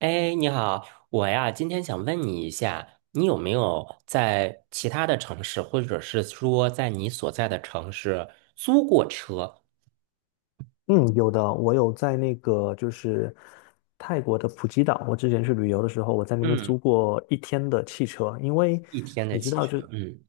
哎，你好，我呀，今天想问你一下，你有没有在其他的城市，或者是说在你所在的城市租过车？嗯，有的，我有在那个就是泰国的普吉岛，我之前去旅游的时候，我在那边嗯，租过一天的汽车，因为一天你的知汽道就，车。嗯，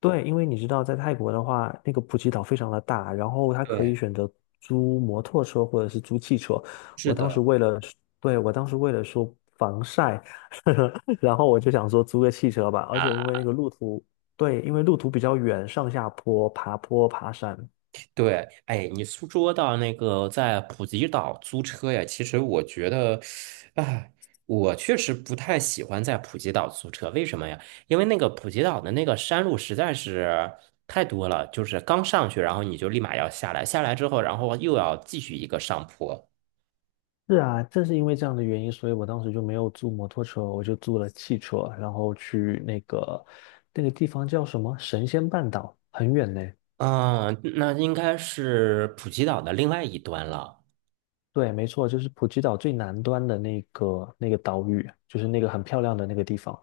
对，因为你知道在泰国的话，那个普吉岛非常的大，然后它可以对，选择租摩托车或者是租汽车。是我当时的。为了，对，我当时为了说防晒，然后我就想说租个汽车吧，而且因为啊。那个路途，对，因为路途比较远，上下坡、爬坡、爬山。对，哎，你说说到那个在普吉岛租车呀，其实我觉得，哎，我确实不太喜欢在普吉岛租车，为什么呀？因为那个普吉岛的那个山路实在是太多了，就是刚上去，然后你就立马要下来，下来之后，然后又要继续一个上坡，是啊，正是因为这样的原因，所以我当时就没有租摩托车，我就租了汽车，然后去那个地方叫什么神仙半岛，很远呢。嗯，那应该是普吉岛的另外一端了。对，没错，就是普吉岛最南端的那个岛屿，就是那个很漂亮的那个地方。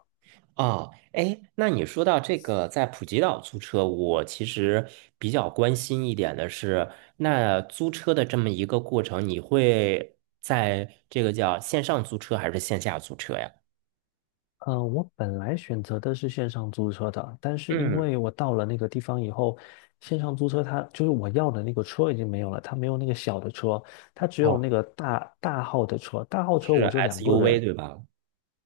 哦，哎，那你说到这个在普吉岛租车，我其实比较关心一点的是，那租车的这么一个过程，你会在这个叫线上租车还是线下租车呀？嗯，我本来选择的是线上租车的，但是因嗯，为我到了那个地方以后，线上租车它就是我要的那个车已经没有了，它没有那个小的车，它只有哦，那个大大号的车，大号车是 我就两个 SUV 人。对吧？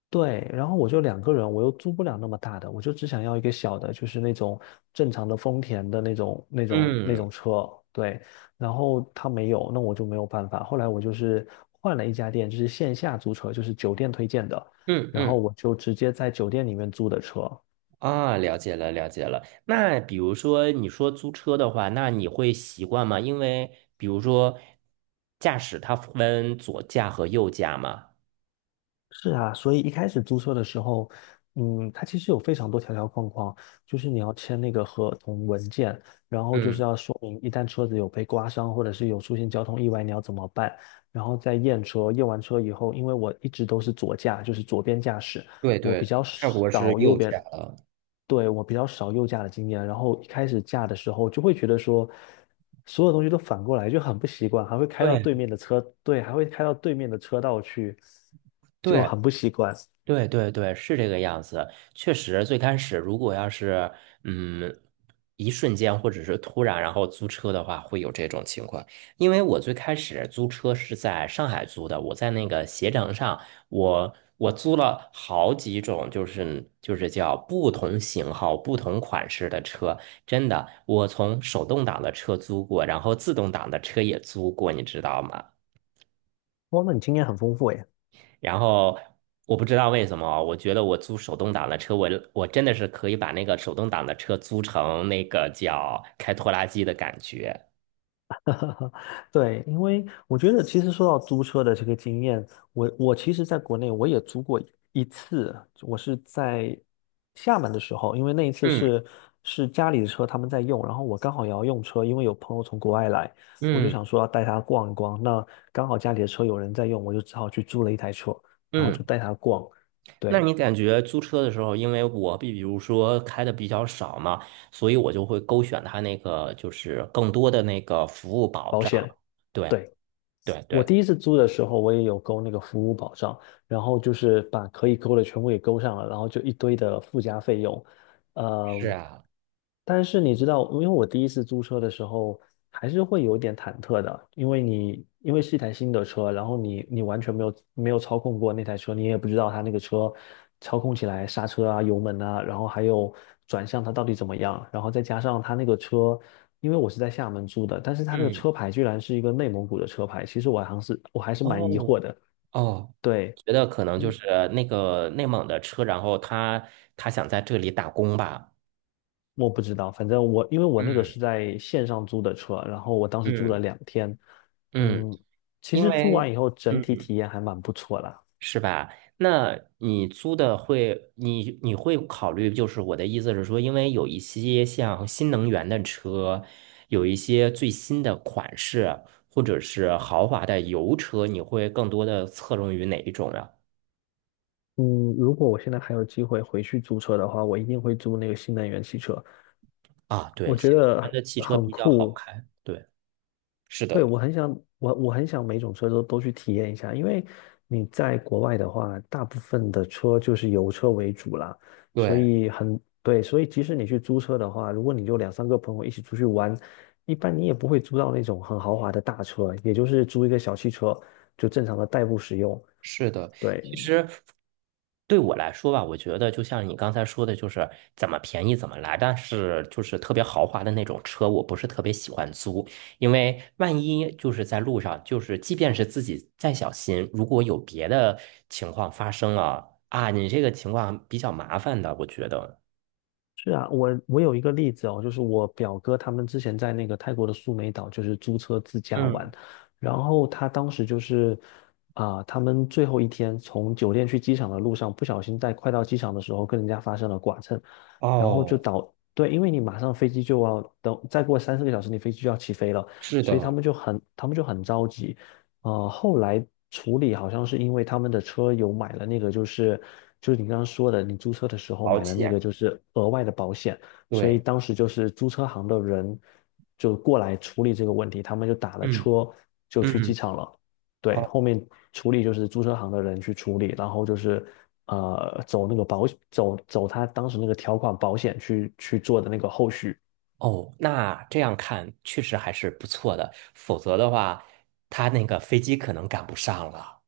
对，然后我就两个人，我又租不了那么大的，我就只想要一个小的，就是那种正常的丰田的那种、那种、那嗯种车。对，然后他没有，那我就没有办法。后来我就是换了一家店，就是线下租车，就是酒店推荐的，嗯然后嗯，我就直接在酒店里面租的车。啊，了解了了解了。那比如说你说租车的话，那你会习惯吗？因为比如说驾驶它分左驾和右驾嘛。是啊，所以一开始租车的时候，它其实有非常多条条框框，就是你要签那个合同文件，然后就是要说明一旦车子有被刮伤，或者是有出现交通意外，你要怎么办，然后再验车，验完车以后，因为我一直都是左驾，就是左边驾驶，对我比对，较泰国是少右右边，驾了。对，我比较少右驾的经验，然后一开始驾的时候就会觉得说，所有东西都反过来就很不习惯，还会开到对对面的车，对，还会开到对面的车道去，就对很不习惯。对对对，是这个样子。确实，最开始如果要是嗯，一瞬间或者是突然，然后租车的话，会有这种情况。因为我最开始租车是在上海租的，我在那个携程上，我租了好几种，就是叫不同型号、不同款式的车。真的，我从手动挡的车租过，然后自动挡的车也租过，你知道吗？哇，那你经验很丰富诶。然后我不知道为什么，我觉得我租手动挡的车，我真的是可以把那个手动挡的车租成那个叫开拖拉机的感觉。对，因为我觉得其实说到租车的这个经验，我其实在国内我也租过一次，我是在厦门的时候，因为那一次嗯是家里的车他们在用，然后我刚好也要用车，因为有朋友从国外来，我就嗯想说要带他逛一逛，那刚好家里的车有人在用，我就只好去租了一台车，然后嗯，就带他逛，那对，你感觉租车的时候，因为我比如说开的比较少嘛，所以我就会勾选它那个就是更多的那个服务保保险。障。对对。对我对，第一次租的时候，我也有勾那个服务保障，然后就是把可以勾的全部给勾上了，然后就一堆的附加费用，是呃，啊，但是你知道，因为我第一次租车的时候，还是会有点忐忑的，因为你因为是一台新的车，然后你完全没有操控过那台车，你也不知道它那个车操控起来刹车啊、油门啊，然后还有转向它到底怎么样，然后再加上它那个车，因为我是在厦门租的，但是它那个嗯，车牌居然是一个内蒙古的车牌，其实我还是蛮疑惑哦的，哦。对。觉得可能就嗯。是那个内蒙的车，然后他想在这里打工吧。我不知道，反正我因为我那个是嗯在线上租的车，然后我当时租了嗯2天，嗯，嗯，其因实租为完以后整体嗯体验还蛮不错的，是吧？那你租的会，你你会考虑，就是我的意思是说，因为有一些像新能源的车，有一些最新的款式，或者是豪华的油车，你会更多的侧重于哪一种呀？嗯，如果我现在还有机会回去租车的话，我一定会租那个新能源汽车，啊，对，我觉新能源得的汽车很比较好酷，开。对，是对，的，我很想，我很想每种车都去体验一下，因为你在国外的话，大部分的车就是油车为主啦，所对，以很，对，所以即使你去租车的话，如果你就两三个朋友一起出去玩，一般你也不会租到那种很豪华的大车，也就是租一个小汽车，就正常的代步使用。是的。对，其实对我来说吧，我觉得就像你刚才说的，就是怎么便宜怎么来，但是就是特别豪华的那种车，我不是特别喜欢租，因为万一就是在路上，就是即便是自己再小心，如果有别的情况发生了啊，你这个情况比较麻烦的，我觉得。是啊，我有一个例子哦，就是我表哥他们之前在那个泰国的苏梅岛，就是租车自驾玩，嗯，然后他当时就是他们最后一天从酒店去机场的路上，不小心在快到机场的时候跟人家发生了剐蹭，然后哦，对，因为你马上飞机就要等，再过3、4个小时你飞机就要起飞了，是所以他的，们就很他们就很着急，后来处理好像是因为他们的车有买了那个，就是你刚刚说的，你租车的时候保买了那个，险，就是额外的保险，所以对，当时就是租车行的人就过来处理这个问题，他们就打了嗯车就去机嗯。场了。对，哦后面处理就是租车行的人去处理，然后就是走他当时那个条款保险去做的那个后续。哦，那这样看确实还是不错的，否则的话，他那个飞机可能赶不上了。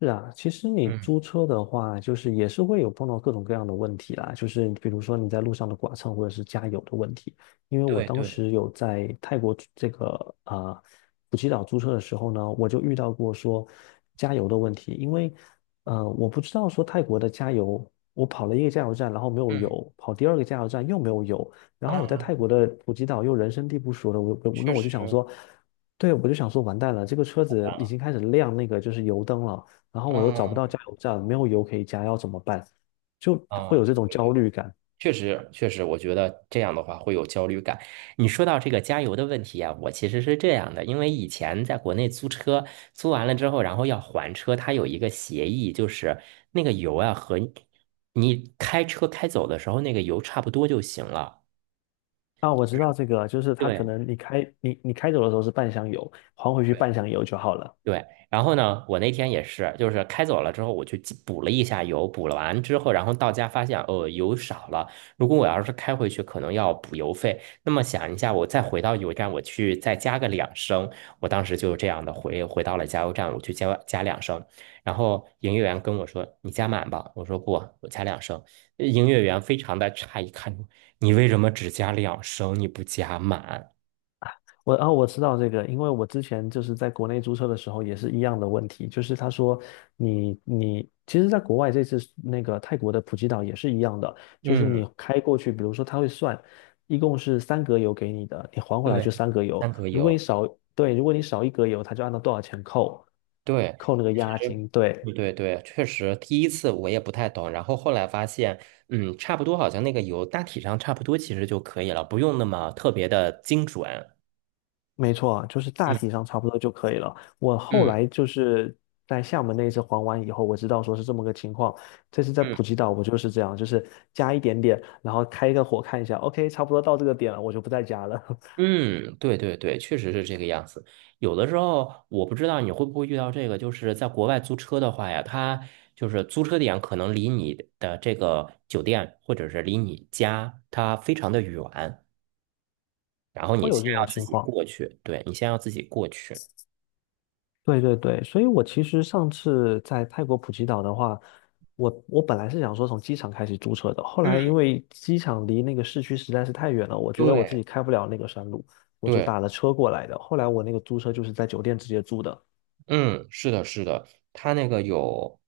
是啊，其实你嗯，租车的话，就是也是会有碰到各种各样的问题啦，就是比如说你在路上的剐蹭或者是加油的问题。因为我对当对，时有在泰国租这个普吉岛租车的时候呢，我就遇到过说加油的问题，因为我不知道说泰国的加油，我跑了一个加油站，然后没有嗯油，跑第二个加油站又没有油，然后我在啊，泰国的普吉岛又人生地不熟的，我我那确我就想实说，对，我就想说完蛋了，这个车子已啊，经开始亮那个就是油灯了。然后我都找不嗯到加油站，没有油可以加，要怎么办？就会啊，有这种对焦对，虑感。确实确实，我觉得这样的话会有焦虑感。你说到这个加油的问题啊，我其实是这样的，因为以前在国内租车，租完了之后，然后要还车，它有一个协议，就是那个油啊和你开车开走的时候那个油差不多就行了。啊，我知道这个，就是它可对。能你开走的时候是半箱油，还回去半箱油就好了。对，然后呢，我那天也是，就是开走了之后，我去记补了一下油，补了完之后，然后到家发现，哦，油少了。如果我要是开回去，可能要补油费。那么想一下，我再回到油站，我去再加个两升。我当时就这样的回到了加油站，我去加两升。然后营业员跟我说：“你加满吧。”我说：“不，我加两升。呃”营业员非常的诧异，看着我你为什么只加两升，你不加满？我知道这个，因为我之前就是在国内租车的时候也是一样的问题，就是他说你其实，在国外这次那个泰国的普吉岛也是一样的，就是你嗯，开过去，比如说他会算，一共是三格油给你的，你还回来就对，三格油，三格如果你油。少，对，如果你少1格油，他就按照多少钱扣，对，扣那个其押实金，对。对对对确实第一次我也不太懂，然后后来发现，嗯，差不多，好像那个油大体上差不多，其实就可以了，不用那么特别的精准。没错，就是大嗯体上差不多就可以了。我后嗯来就是在厦门那一次还完以后，我知道说是这么个情况。这次在嗯普吉岛，我就是这样，就是加一点点，然后开一个火看一下，OK，差不多到这个点了，我就不再加了，嗯，对对对，确实是这个样子。有的时候我不知道你会不会遇到这个，就是在国外租车的话呀，它就是租车点可能离你的这个酒店或者是离你家它非常的远，然后你会有先这种要自情己况。过去，对，你先要自己过去。对对对，所以我其实上次在泰国普吉岛的话，我本来是想说从机场开始租车的，后来因嗯。为机场离那个市区实在是太远了，我觉得我自对己开不了那个山路，我就打对，了车过来的。后来我那个租车就是在酒店直接租的。嗯，是的，是的，它那个有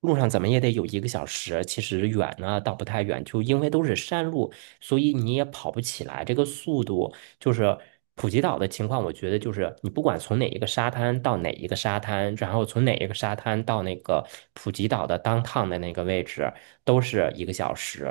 路上怎么也得有一个小时，其实远呢倒不太远，就因为都是山路，所以你也跑不起来，这个速度就是普吉岛的情况，我觉得就是你不管从哪一个沙滩到哪一个沙滩，然后从哪一个沙滩到那个普吉岛的 downtown 的那个位置，都是一个小时，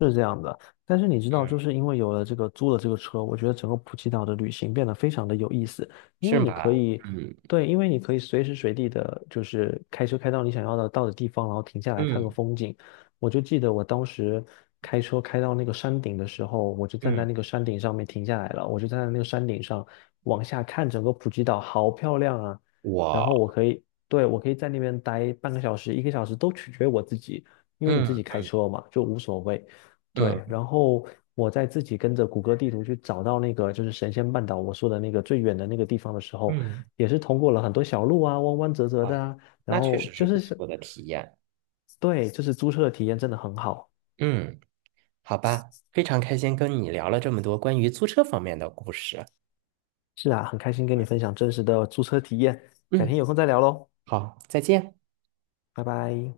是这样的，但是你知道，嗯，就是因为有了这个租了这个车，我觉得整个普吉岛的旅行变得非常的有意思，因是为你可吧？以，嗯对，因为你可以随时随地的，就是开车开到你想要的到的地方，然后停下来看个嗯风景。我就记得我当时开车开到那个山顶的时候，我就站嗯，在那个山顶上面停下来了，我就站在那个山顶上往下看整个普吉岛，好漂亮啊！然后我我可以，对，我可以在那边待半个小时、一个小时都取决于我自己，因为你自己开嗯车嘛，就无所谓。对，嗯然后我在自己跟着谷歌地图去找到那个就是神仙半岛我说的那个最远的那个地方的时候，嗯。也是通过了很多小路啊，弯弯折折啊，的啊，然那确后实是就不是是，错的体验。对，就是租车的体验真的很好。嗯，好吧，非常开心跟你聊了这么多关于租车方面的故事。是啊，很开心跟你对，分享真实的租车体验，改天嗯，有空再聊喽，好，再见。拜拜。